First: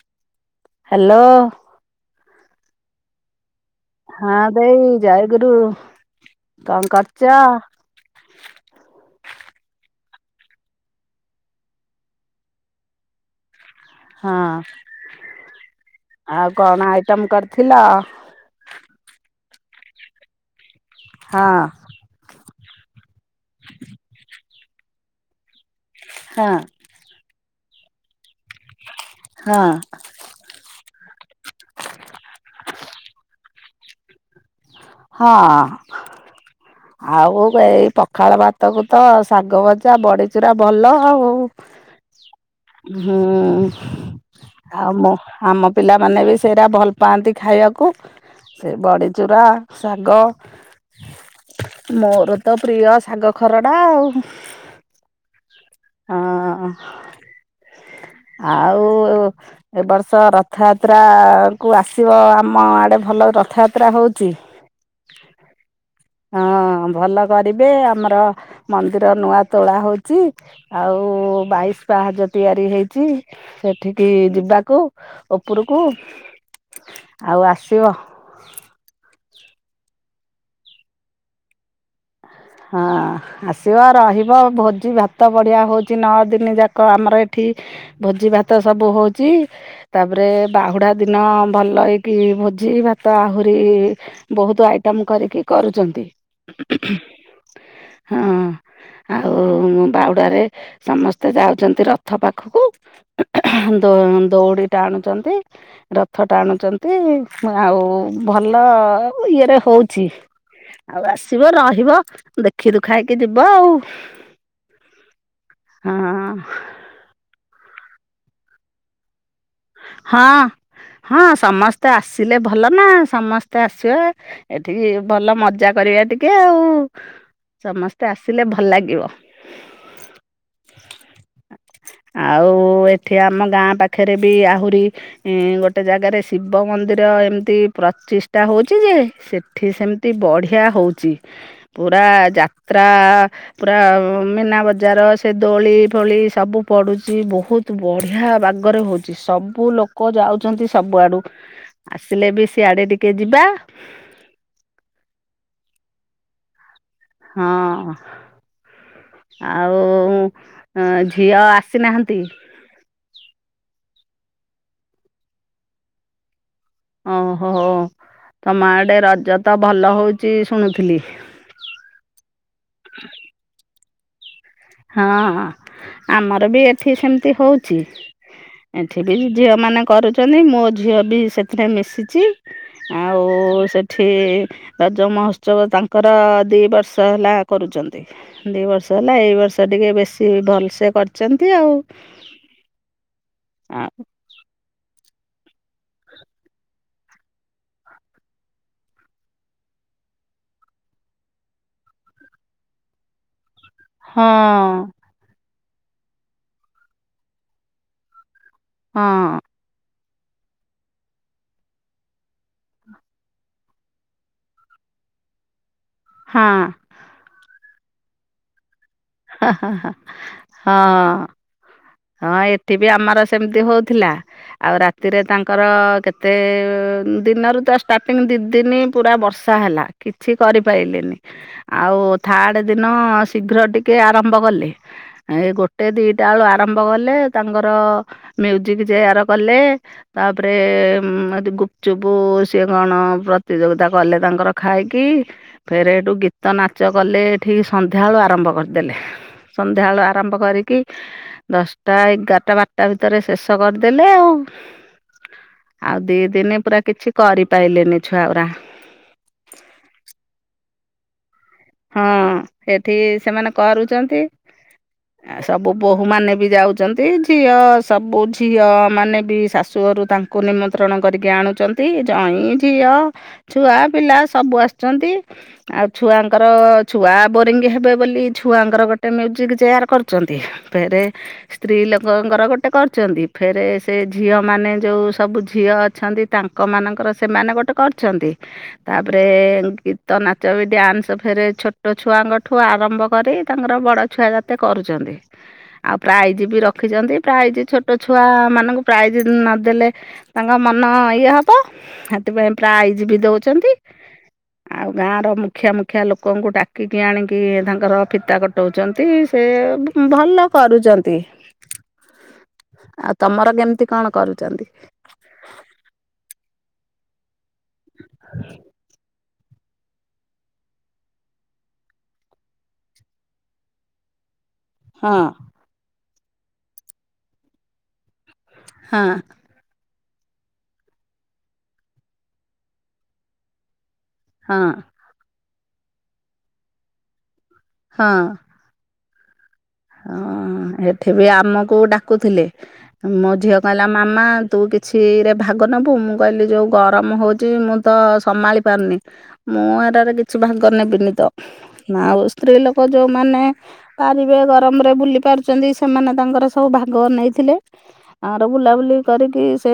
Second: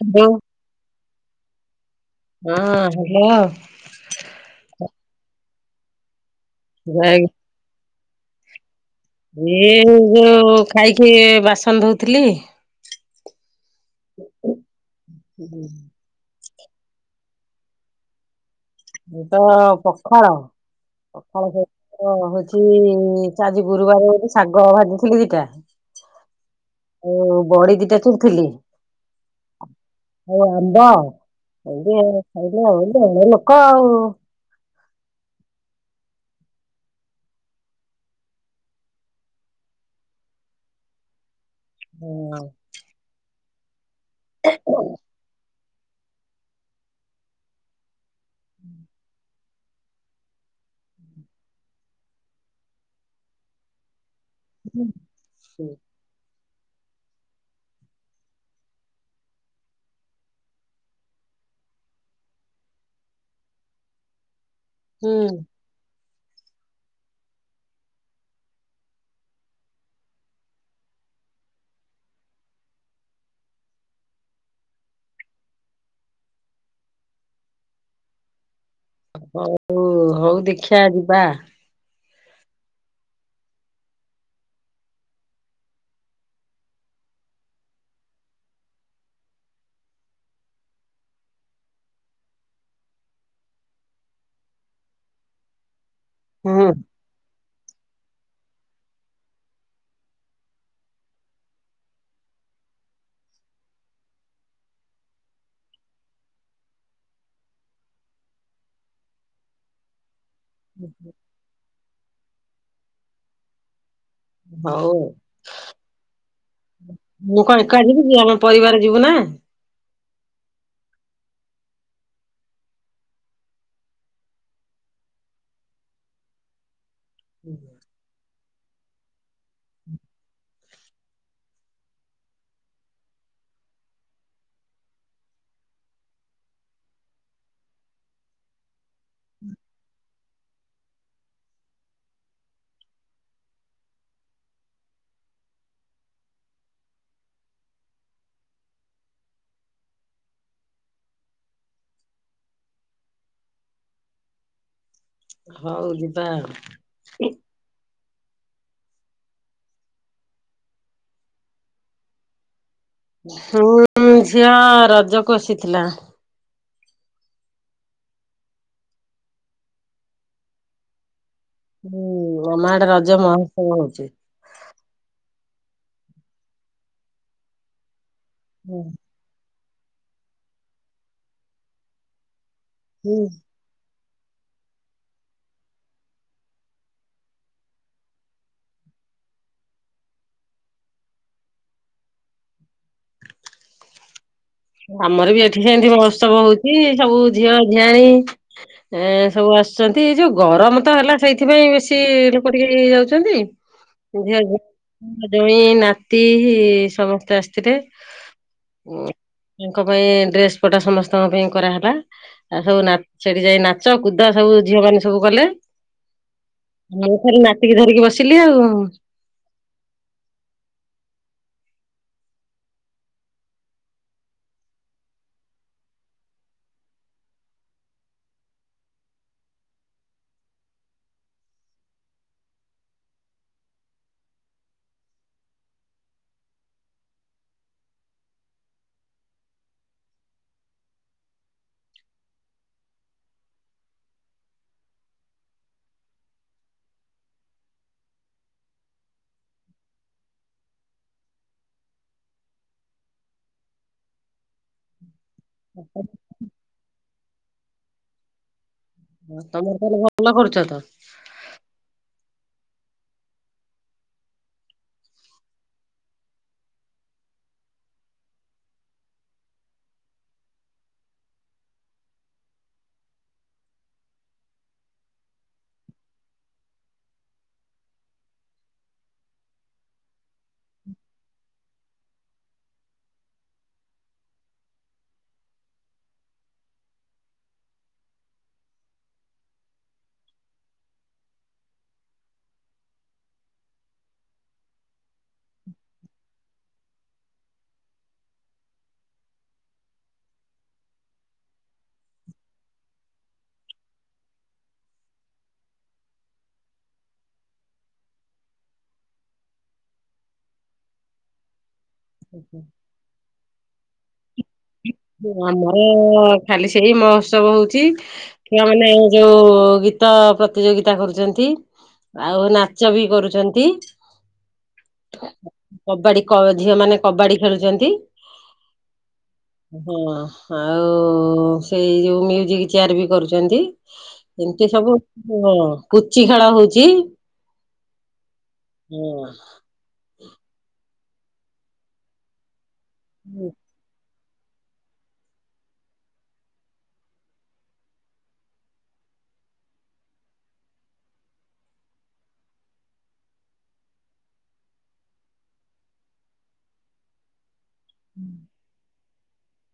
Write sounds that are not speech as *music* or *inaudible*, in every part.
Hello hello ହଁ hello ହଁ ଦେଇ ଜୟଗୁରୁ କଣ ଜୟ କରୁଛ? ଇଏ ଯୋଉ ଖାଇକି ବାସନ ଧଉଥିଲି ହଁ ଆଉ କଣ ଆଇଟମ କରିଥିଲ? ଏ ତ ପଖାଳ ହଁ ପଖାଳ ହଉଛି ଆଜି ଗୁରୁବାର ଗୋଟେ ଶାଗ ଭାଜିଥିଲି ଦିଟା ହଁ ଓ ବଡ଼ି ଦିଟା ଚୁରିଥିଲି ହଁ ଆଉ ଆମ୍ବ ଖାଇ ଆ ଖାଇଲେ ଆଉ ଲୋକ ଆଉ ହଁ ଆଉ ଏଇ ପଖାଳ ଭାତକୁ ତ ଶାଗ ଭଜା ବଡିଚୁରା ଭଲ ଆଉ ହୁଁ ହୁଁ ଆଉ ମୁଁ ଆମ ପିଲାମାନେ ବି ସେଇଟା ଭଲ ପାଆନ୍ତି ଖାଇବାକୁ ସେ ବଡ଼ିଚୂୁରା ଶାଗ ମୋର ତ ପ୍ରିୟ ଶାଗ ଖରଡ଼ା ଆଉ। ହଁ ଆଉ। ଏବ ବର୍ଷ ରଥଯାତ୍ରା କୁ ଆସିବ ଆମ ଆଡେ ଭଲ ରଥଯାତ୍ରା ହଉଛି *inaudible* ହୁଁ ହଁ ଭଲ କରିବେ ଆମର ମନ୍ଦିର ନୂଆ ତୋଳା ହଉଛି। ଆଉ ବାଇଶ ପାହାଜ ତିଆରି ହେଇଛି ସେଠିକି ଯିବାକୁ ଉପରକୁ ଆଉ ଆସିବ ହଉ ହଉ ଦେଖିବା ଯିବା। ହଁ ଆସିବ ରହିବ ଭୋଜି ଭାତ ବଢ଼ିଆ ହଉଛି ନଅ ଦିନ ଯାକ ଆମର ଏଠି ଭୋଜି ଭାତ ସବୁ ହଉଛି। ତାପରେ ବାହୁଡ଼ା ଦିନ ଭଲ ହେଇକି ଭୋଜି ଭାତ ଆହୁରି ବହୁତ ଆଇଟମ କରିକି କରୁଛନ୍ତି ହୁଁ ହଁ ଆଉ ବାହୁଡାରେ ସମସ୍ତେ ଯାଉଛନ୍ତି ରଥ ପାଖକୁ ଦ ଦୌଡ଼ି ଟାଣୁଛନ୍ତି ରଥ ଟାଣୁଛନ୍ତି ଆଉ ଭଲ ଇଏରେ ହଉଛି ଆଉ ଆସିବ ରହିବ ଦେଖି ଦୁଖାଇକି ଯିବ ଆଉ ହଉ ହଁ। ମୁଁ କଣ ଏକ ଯିବି କି ଆମ ପରିବାର ଯିବୁ ନା? ହଁ ହଁ ସମସ୍ତେ ଆସିଲେ ଭଲ ନା ସମସ୍ତେ ଆସିବେ ଏଠିକି ଭଲ ମଜା କରିବା ଟିକେ ଆଉ ସମସ୍ତେ ମତେ ଆସିଲେ ଭଲ ଲାଗିବ। ଆଉ ଏଠି ଆମ ଗାଁ ପାଖରେ ବି ଆହୁରି ଏଁ ଗୋଟେ ଜାଗାରେ ଶିବ ମନ୍ଦିର ଏମିତି ପ୍ରଚିଷ୍ଟା ହଉଛି ଯେ ଏଠି ସେମିତି ବଢ଼ିଆ ହଉଛି ପୁରା ଯାତ୍ରା ପୁରା ମୀନା ବଜାର ସେ ଦୋଳି ଫୋଳି ସବୁ ପଡୁଛି ବହୁତ। ତୁ ବଢିଆ ବାଗରେ ହଉଚି ସବ ବୁ ଲୋକ ଯାଉଚନ୍ତି ସବୁଆଡ଼ୁ, ଆସିଲେ ବି ସିଆଡ଼େ ଟିକେ ଯିବା। ହଉ ଯିବା। ହଁ, ଆଉ ଅଁ, ଝିଅ ଆସି ନାହାନ୍ତି? *inaudible* ଝିଅ ରଜକୁ ଆସିଥିଲା। ଓହୋ, ତୋମ ଆଡେ ରଜ ତ ଭଲ ହଉଚି ଶୁଣୁଥିଲି। ହୁଁ, ଆମ ଆଡେ ରଜ ମହୋତ୍ସବ ହଉଚି। ହଁ ଆମର ବି ଏଠି ସେମିତି ହଉଛି। ଏଠି ବି ଝିଅମାନେ କରୁଛନ୍ତି, ମୋ ଝିଅ ବି ସେଥିରେ ମିଶିଛି। ଆଉ ସେ ଠି ରଜ ମହୋତ୍ସବ ତାଙ୍କର ଦି ବର୍ଷ ହେଲା କରୁଚନ୍ତି। ଦି ବର୍ଷ ହେଲା, ଏଇ ବର୍ଷ ତ ଟିକେ ବେଶୀ ଭଲସେ କରିଛନ୍ତି ଆଉ। ଆଉ ଆମର ବି ଏଠି ସେମତି ମହୋତ୍ସବ ହଉଛି। ସବୁ ଝିଅ ଝିଆଣି ଏ ସବୁ ଆସଛନ୍ତି। ଏଇ ଯୋଉ ଗରମ ତ ହେଲା ସେଇଥିପାଇଁ ବେଶୀ ଲୋକ ଟିକେ ଏ ଯାଉଛନ୍ତି। ଝିଅକୁ ହଁ ଜଇଁ, ନାତି ସମସ୍ତେ ଆସିଥିଲେ। ଉଁ, ତାଙ୍କ ପାଇଁ ଡ୍ରେସ୍ ପଟା ସମସ୍ତଙ୍କ ପାଇଁ କରାହେଲା। ଆଉ ସବୁ ନା ସେଠି ଯାଇ ନାଚ କୁଦ ସବୁ ଝିଅ ମାନେ ସବୁ କଲେ। ହଁ। ମୁଁ ଖାଲି ନାତିକି ଧରିକି ବସିଲି ଆଉ। ହଁ। ହଁ ଏଠି ବି ଆମର ସେମିତି ହଉଥିଲା। ଆଉ ରାତିରେ ତାଙ୍କର କେତେ ଉଁ, ଦିନରୁ ତ ଷ୍ଟାର୍ଟିଂ ଦି ଦିନି ପୁରା ବର୍ଷ ଷା ହେଲା କିଛି କରିପାଇଲେନି। ଆଉ ଥାର୍ଡ ଦିନ ଶୀଘ୍ର ଟିକେ ଆରମ୍ଭ କଲେ। ଏଇ ଗୋଟେ ଦିଟା ବେଳୁ ଆରମ୍ଭ କଲେ ତାଙ୍କର ମ୍ୟୁଜିକ୍ ଚିଆର କଲେ। ତାପରେ ଉଁ, ଏଠି ଗୁପଚୁପ ସିଏ କଣ ପ୍ରତିଯୋଗିତା କଲେ ତାଙ୍କର। ଖାଇକି ଫେର ଏଇଠୁ ଗୀତ ନାଚ କଲେ ଏଠିକି ସନ୍ଧ୍ୟାବେଳୁ ଆରମ୍ଭ କରିଦେଲେ। ସନ୍ଧ୍ୟା ବେଳୁ ଆରମ୍ଭ କରିକି ଦଶଟା, ଏଗାରଟା, ବାରଟା ଭିତରେ ଶେଷ କରିଦେଲେ ଆଉ। ଆଉ ଦି ଦିନି ପୁରା କିଛି କରି ପାଇଲେନି ଛୁଆଗୁରା। ହଁ ତୋମର ତାହେଲେ ଭଲ କରୁଛ ତ। ହଁ ସେଠି ସେମାନେ କରୁଚନ୍ତି। ଆ ସବୁ ବୋହୂମାନେ ବି ଯାଉଚନ୍ତି। ଝିଅ ସବୁ ଝିଅମାନେ ବି ଶାଶୁ ଘରୁ ତାଙ୍କ କୁ ନିମନ୍ତ୍ରଣ କରିକି ଆଣୁଚନ୍ତି, ଜଇଁ ଝିଅ ଛୁଆ ପିଲା ସବୁ ଆସଚନ୍ତି। ଆଉ ଛୁଆଙ୍କ ଙ୍କର, ଛୁଆ ବୋରିଙ୍ଗ ହେବେ ବୋଲି ଛୁଆଙ୍କର ଗୋଟେ ମ୍ୟୁଜିକ୍ ଚେୟାର୍ କରୁଚନ୍ତି। ଫେରେ ସ୍ତ୍ରୀ ଲୋକଙ୍କର ଗୋଟେ କରୁଚନ୍ତି। ଫେରେ ସେ ଝିଅ ମାନେ ଯୋଉ ସବୁ ଝିଅ ଅଛନ୍ତି ତାଙ୍କ ମାନଙ୍କର ସେମାନେ ଗୋଟେ କରଛନ୍ତି। ତାପରେ ଗୀତ, ନାଚ ବି ଡ୍ୟାନ୍ସ ଫେରେ ଛୋଟ ଛୁଆଙ୍କଠୁ ଆରମ୍ଭ କରି ତାଙ୍କର ବଡ଼ ଛୁଆ ଯେତେ କରୁଚନ୍ତି। ଆଉ ପ୍ରାଇଜ୍ ବି ରଖିଚନ୍ତି। ପ୍ରାଇଜ୍ ଛୋଟ ଛୁଆ ମାନଙ୍କୁ ପ୍ରାଇଜ୍ ନ ଦେଲେ ତାଙ୍କ ମନ ଇଏ ହବ, ସେଥିପାଇଁ ପ୍ରାଇଜ୍ ବି ଦଉଚନ୍ତି। ଆଉ ଗାଁ ର ମୁଖିଆ ମୁ ଖିଆ ଲୋକଙ୍କୁ ଡାକିକି ଆଣିକି ତାଙ୍କର ଫିତା କଟଉଚନ୍ତି। ସେ ଭଲ କରୁଚନ୍ତି। ଆଚ୍ଛା। ଆଉ ତୋମର କେମିତି କଣ କରୁଚନ୍ତି? ଆମ ଖାଲି ସେଇ ମହୋତ୍ସବ ହଉଛି। ଛୁଆମାନେ ଯୋଉ ଗୀତ ପ୍ରତିଯୋଗିତା କରୁଚନ୍ତି। ଆଉ ନାଚ ବି କରୁଛନ୍ତି। ହଁ! କବାଡ଼ି ଝିଅ ମାନେ କବାଡ଼ି ଖେଳୁଚନ୍ତି। *inaudible* ଆଉ ସେଇ ଯଉ ମ୍ୟୁଜିକ୍ ଚିୟାର ବି କରୁଚନ୍ତି। ହଁ ସବୁ ପୁଚି ଖେଳ ହଉଚି। ହଁ! ହୁଁ ଏଠେ ବି ଆମକୁ ଡ଼ାକୁଥିଲେ। ମୋ ଝିଅ କ--ଲା ମାମା ତୁ କିଛିରେ ଭାଗ ନବୁ। ମୁଁ କଇଲି ଯଉ ଗରମ ହଉଚି ମୁଁ ତ ସମା ମୁଁ ଏରାରେ କିଛି ଭାଗ ନେବିିନ ତ। ଆଉ ସ୍ତ୍ରୀ ଲୋକ, ଯଉମାନେ ପାରିବେ। ର୍ମରେ ବୁଲି ପାରୁଚନ୍ତି, ସେମାନେ ତାଙ୍କର ସବୁ ଭାଗ ନେଇଥିଲେ। ବୁଲାବୁଲି କରିକି, ସେ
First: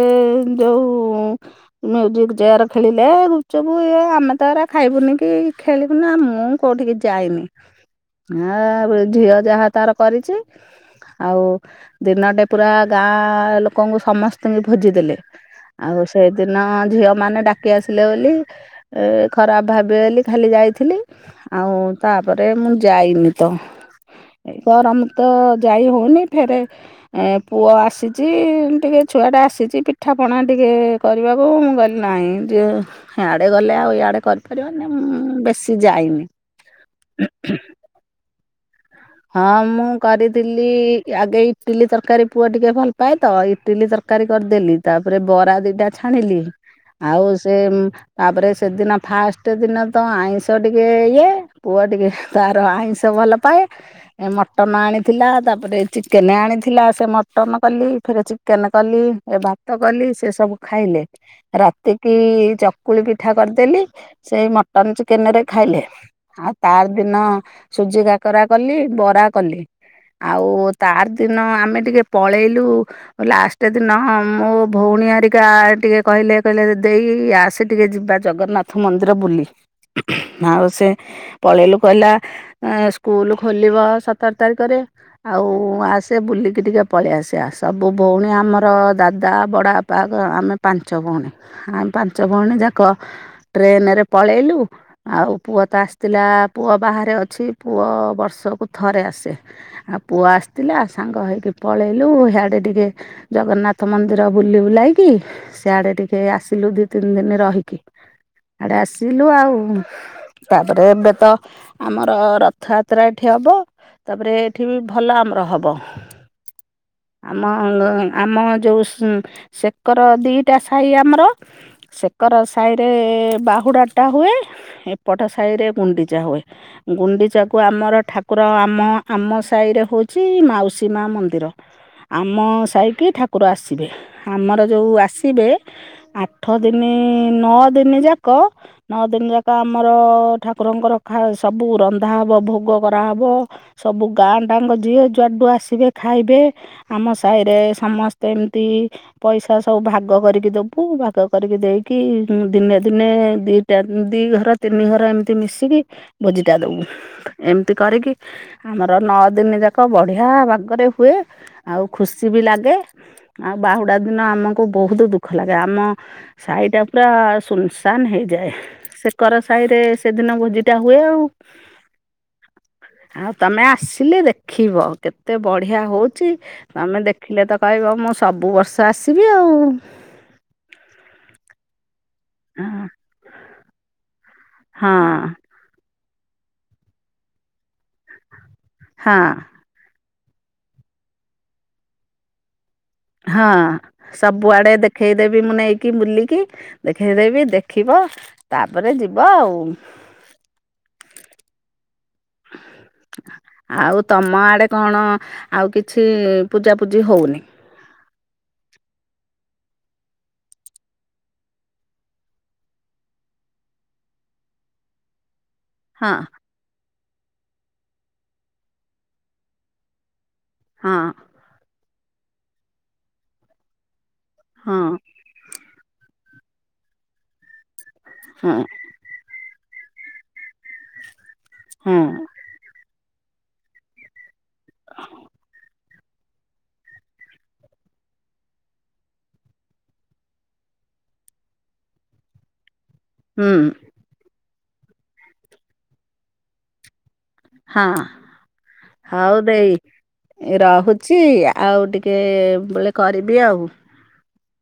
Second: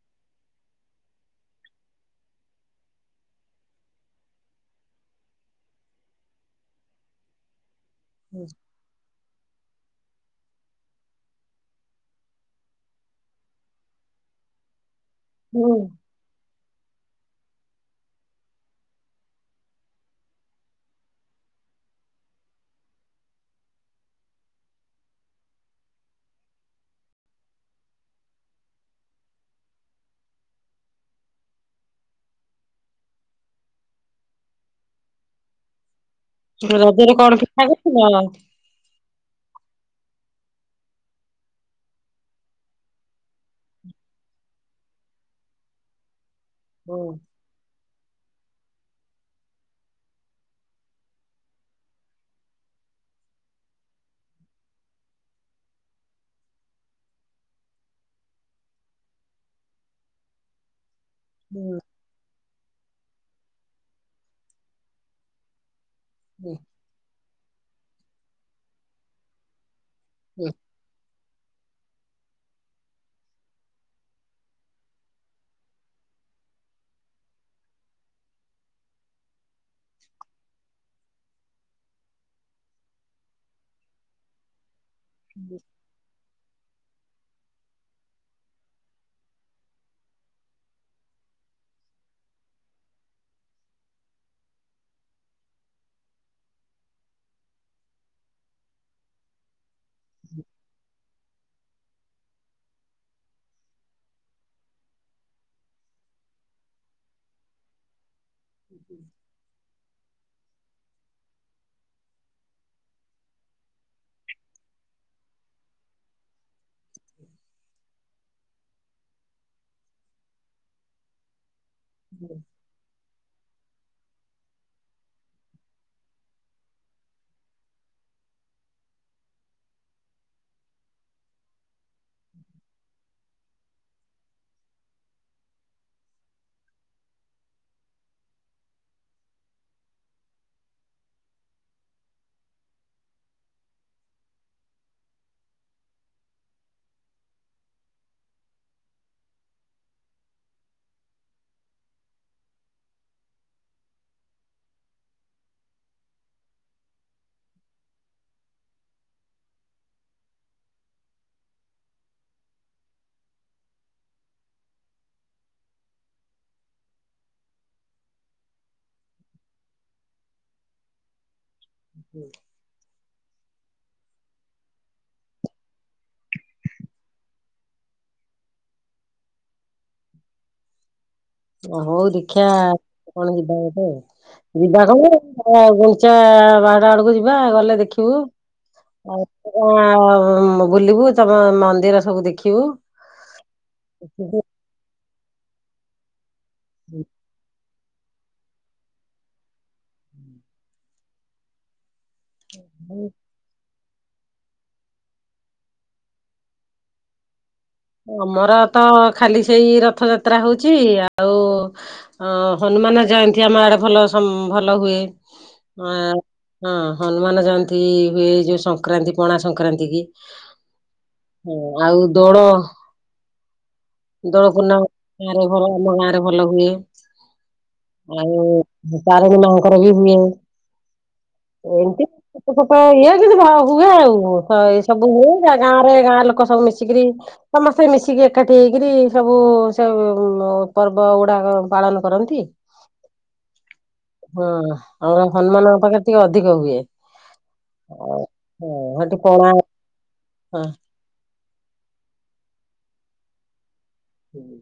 ମ୍ୟୁଜିକ୍ ଚେୟାର ଖେଳିଲେ, ଗୁପ୍ଚୁପ୍ ଇଏ ଆମେ ତ ଖାଇବୁନି କି ଖେଳିବୁନି। ମୁଁ କଉଠିକି ଯାଇନି, ଝିଅ ଯାହା ତା'ର କରିଚି। ଆଉ ଦିନ ଟେ ପୁରା ଗାଁ ଲୋକଙ୍କୁ, ସମସ୍ତି ଙ୍କି ଭୋଜି ଦେଲେ। ହଁ ଆଉ ସେଇଦିନ ଝିଅ ମାନେ ଡ଼ାକି ଆସିଲେ ବୋଲି। ଖରାପ୍ ଭାବିବେ ବେଲି ଖାଲି ଯାଇଥିଲି। ଆଉଁ ତା'ପରେ ମୁଁ ଯାଇନି ତ। ଗରମ୍ ତ ଯାଇ ହଉନି। ଫେରେ ପୁଅ ଆସିଚି, ଟିକେ ଛୁଆଟା ଆସିଚି ପିଠାପଣା ଟିକେ। କରିବାକୁ ମୁଁ କଇଲି ନାଇଁ। ଆଡ଼େ ଗଲେ ଆଉ ଇଆଡ଼େ କରି ପାର୍ବନି, ବେଶୀ ଯାଇନି। ରଜରେ କ'ଣ ପିଠା କର୍ ଥିଲ? ହଁ ମୁଁ କରି--ଲି, ଆଗେ ଇଟିଲି ତର୍କାରୀ ପୁଅ ଟିକେ ଭଲ୍ ପାଏ ତ। ଇଟିଲି ତର୍ ତର୍କାରୀ କର୍ ଦେଲି, ତା'ପରେ ବରା ଦିଟା ଛାଣିଲି। ଆଉ ତା'ପରେ ସେଦିନ ଫାଷ୍ଟେ ଦିନ ତ ଆଇଁଷ ଟିକେ ଇଏ। ପୁଅ ଟିକେ ତା'ର ଆଇଁଷ ଭଲ ପାଏ। ଏ ମଟନ ଆଣିଥିଲା, ତା'ପରେ ଚିକେନେ ଆଣିଥିଲା, ସେ ମଟନ କଲି। ଫେରେ ଚିକେନେ କଲି, ଭାତ କଲି, ସେ ସବୁ ଖାଇଲେ। ରାତି କି ଚକୁଳି ପିଠା କର୍ ଦେଲି, ସେଇ ମଟନ୍ ଚିକେନେ ରେ ଖାଇଲେ। ଆଉ ତା ଦିନ, ସୁଜି କାକରା କଲି ବରା କଲି। ଆଉ ତା'ର୍ ଦିନ ଆମେ ଟିକେ ପଳେଇଲୁ। ଲାଷ୍ଟେ ଦିନ ମୋ ଭଉଣୀ ରିକା ଟିକେ କହିଲେ, କହିଲେ ଦେଇ ଆସେ ଟିକେ ଯିବା। ଜଗନ୍ନାଥ୍ ମନ୍ଦିର ବୁଲି। ଆଉ ସେ ପଳେଇଲୁ, କହିଲା--ସ୍କୁଲୁ। ଖୋଲିବ ସତର୍ ତାରିକରେ। ଆଉ ଆ ବୁଲିକି ଟିକେ ପଳେଇ ଆସିବା, ସବୁ ବଉଣୀ ଆମର ଦାଦା, ବଡ଼-ପା ଆମେ ପାଞ୍ଚ ଭଉଣୀ। ଆ ପାଞ୍ଚ ଭଉଣୀ ଯାକ, ଟ୍ରେନେରେ ପଳେଇଲୁ। ଆଉ ପୁଅ ତ ଆସ୍‌ତିଲା, ପୁଅ ବାହାରେ ଅଛି। ପୁଅ ବ ଥରେ ଆସେ, ପୁଅ ଆସ୍‌--ଲା ସାଙ୍ଗ ହେଇକି। ପଳେଇଲୁ, ହିଆଡ଼େ ଟିକେ ଜଗନ୍ନାଥ ମନ୍ଦିର ବୁଲି ବୁଲାକି। ସିଆଡ଼େ ଟିକେ ଆସିଲୁ, ଦି ତିନ୍‌ ଦିନ୍‌ ରହିକି। ଆଡ଼େ ଆସିଲୁ ଆଉ, ତା'ପରେ ଏବେ ତ ଆମର ରଥ--ତ୍ରା। ଠେ ହବ, ତା'ପରେ ଏଠି ବି ଭଲ ଆମର ହବ। *inaudible* ସେକର ଦିଟା ସାଇ ଆମ୍ର। ସେକର ସାଇ ବାହୁଡ଼ା ଟା ହୁଏ, ଏପଟ ସାଇରେ ଗୁଣ୍ଡିଚା ହୁଏ। ଗୁଣ୍ଡିଚା କୁ ଆମର ଠାକୁର ଆମ ଆମ ସାଇରେ ହଉଚି ମାଉସୀ ମା ମନ୍ଦିର। ଆମ ସାହିକି ଠାକୁର ଆସିବେ ଆମର ଯୋଉ ଆସିବେ ଆଠ ଦିନି ନଅ ଦିନି ଯାକ ନଅ ଦିନି ଯାକ ଆମର ଠାକୁରଙ୍କର ଖା ସବୁ ରନ୍ଧା ହବ ଭୋଗ। କରାହବ ସବୁ ଗାଁ ଡାଙ୍ଗ ଯିଏ ଯୁଆଡୁ ଆସିବେ ଖାଇବେ। ଆମ ସାହିରେ ସମସ୍ତେ ଏମତି ପଇସା ସବୁ ଭାଗ କରିକି ଦବୁ ଭାଗ କରିକି ଦେଇକି ଉଁ ଦିନେ ଦିନେ ଦି ଟା ଉଁ ଦି ଘର ତିନି ଘର ଏମତି ମିଶିକି ଭୋଜିଟା ଦବୁ ଏମତି କରିକି ଆମର ନଅ ଦିନି ଯାକ ବଢିଆ ବାଗରେ ହୁଏ ଆଉ ଖୁସି ବି ଲାଗେ। ଆଉ ବାହୁଡା ଦିନ ଆମକୁ ବୋହୁତୁ ଦୁଃଖ ଲାଗେ ଆମ ସାହିଟା ପୁରା ଶୁନଶାନ୍ ହେଇଯାଏ। ସେକର ସାହିରେ ସେଦିନ ଭୋଜିଟା ହୁଏ ଆଉ। ହୁଁ ଆଉ ତମେ ଆସିଲେ ଦେଖିବ କେତେ ବଢିଆ ହଉଚି। ତମେ ଦେଖିଲେ ତ କହିବ ମୁଁ ସବୁ ବର୍ଷ ଆସିବି ଆଉ। ଓ ହଉ ଦେଖିଆ କଣ ଯିବା ଗୋଟେ ଆଉ ଯିବା କଣ ହଁ ଆ ଗୁଣ୍ଡିଚା ବାହୁଡା ଆଡକୁ ଯିବା ଗଲେ ଦେଖିବୁ ହଁ ଆଉ। ଓ ଆଉଁ ଆଉଁ ବୁଲିବୁ ତମ ମନ୍ଦିର ସବୁ ଦେଖିବୁ। ହଁ ସବୁଆଡେ ଦେଖେଇ ଦେବି ମୁଁ ନେଇକି ବୁଲେଇକି ଦେଖେଇ ଦେବି ଦେ ଖିବ ତାପରେ ଯିବ ଆଉ। ହୁଁ ଆଉ ତମ ଆଡେ କଣ ଆଉ କିଛି ପୂଜାପୂଜି ହଉନି। ଆମର ତ ଖାଲି ସେଇ ରଥଯାତ୍ରା ହଉଚି ଆଉ ଅଁ ହନୁମାନ ଜୟନ୍ତୀ ଆମ ଆଡେ ଭଲ ସମ୍ ଭଲ ହୁଏ। ଅଁ ଆଁ ହଁ ଅ ହଁ ହନୁମାନ ଜୟନ୍ତୀ ହୁଏ ଯୋଉ ସଂକ୍ରାନ୍ତି ପଣା ସଂକ୍ରାନ୍ତି କି। ହଁ। ହଁ ଆଉ ଦୋଡ। ଦୋଳ ହଁ ପୂର୍ଣ୍ଣମ ମାରେ ଗାଁରେ ଭଲ ଆମ ଗାଁରେ ଭଲ ହୁଏ ଆଉ ହଁ। ମୁଁ ତାରେଣୀ ମାଙ୍କର ବି ହୁଏ ହଁ ଏମତି ଛୋଟ ଛୋଟ ଇଏ ଯିନ୍ତି ଭ ହୁଏ ଆଉ ହଁ ଏଇ ସବୁ ହୁଏ ଗାଁ ଗାଁରେ ଗାଁ ଲୋକ ସବୁ ମିଶିକିରି ସମସ୍ତେ ମିଶିକି ଏକାଠି ହେଇକରି ସବୁ ସେ ଉଁ ମ ପର୍ବଗୁଡାକ ପାଳନ କରନ୍ତି। ହୁଁ। ହଁ ଆମର ହନୁମାନଙ୍କ ପାଖେରେ ଟିକେ ଅଧିକ ହୁଏ। ହଁ ଆଉ ହଁ ସେଠି ପଣା ଏ ରହୁଛି ଆଉ ଟିକେ ବେଳେ କରିବି ଆଉ। ହ୍ୟାଲୋ।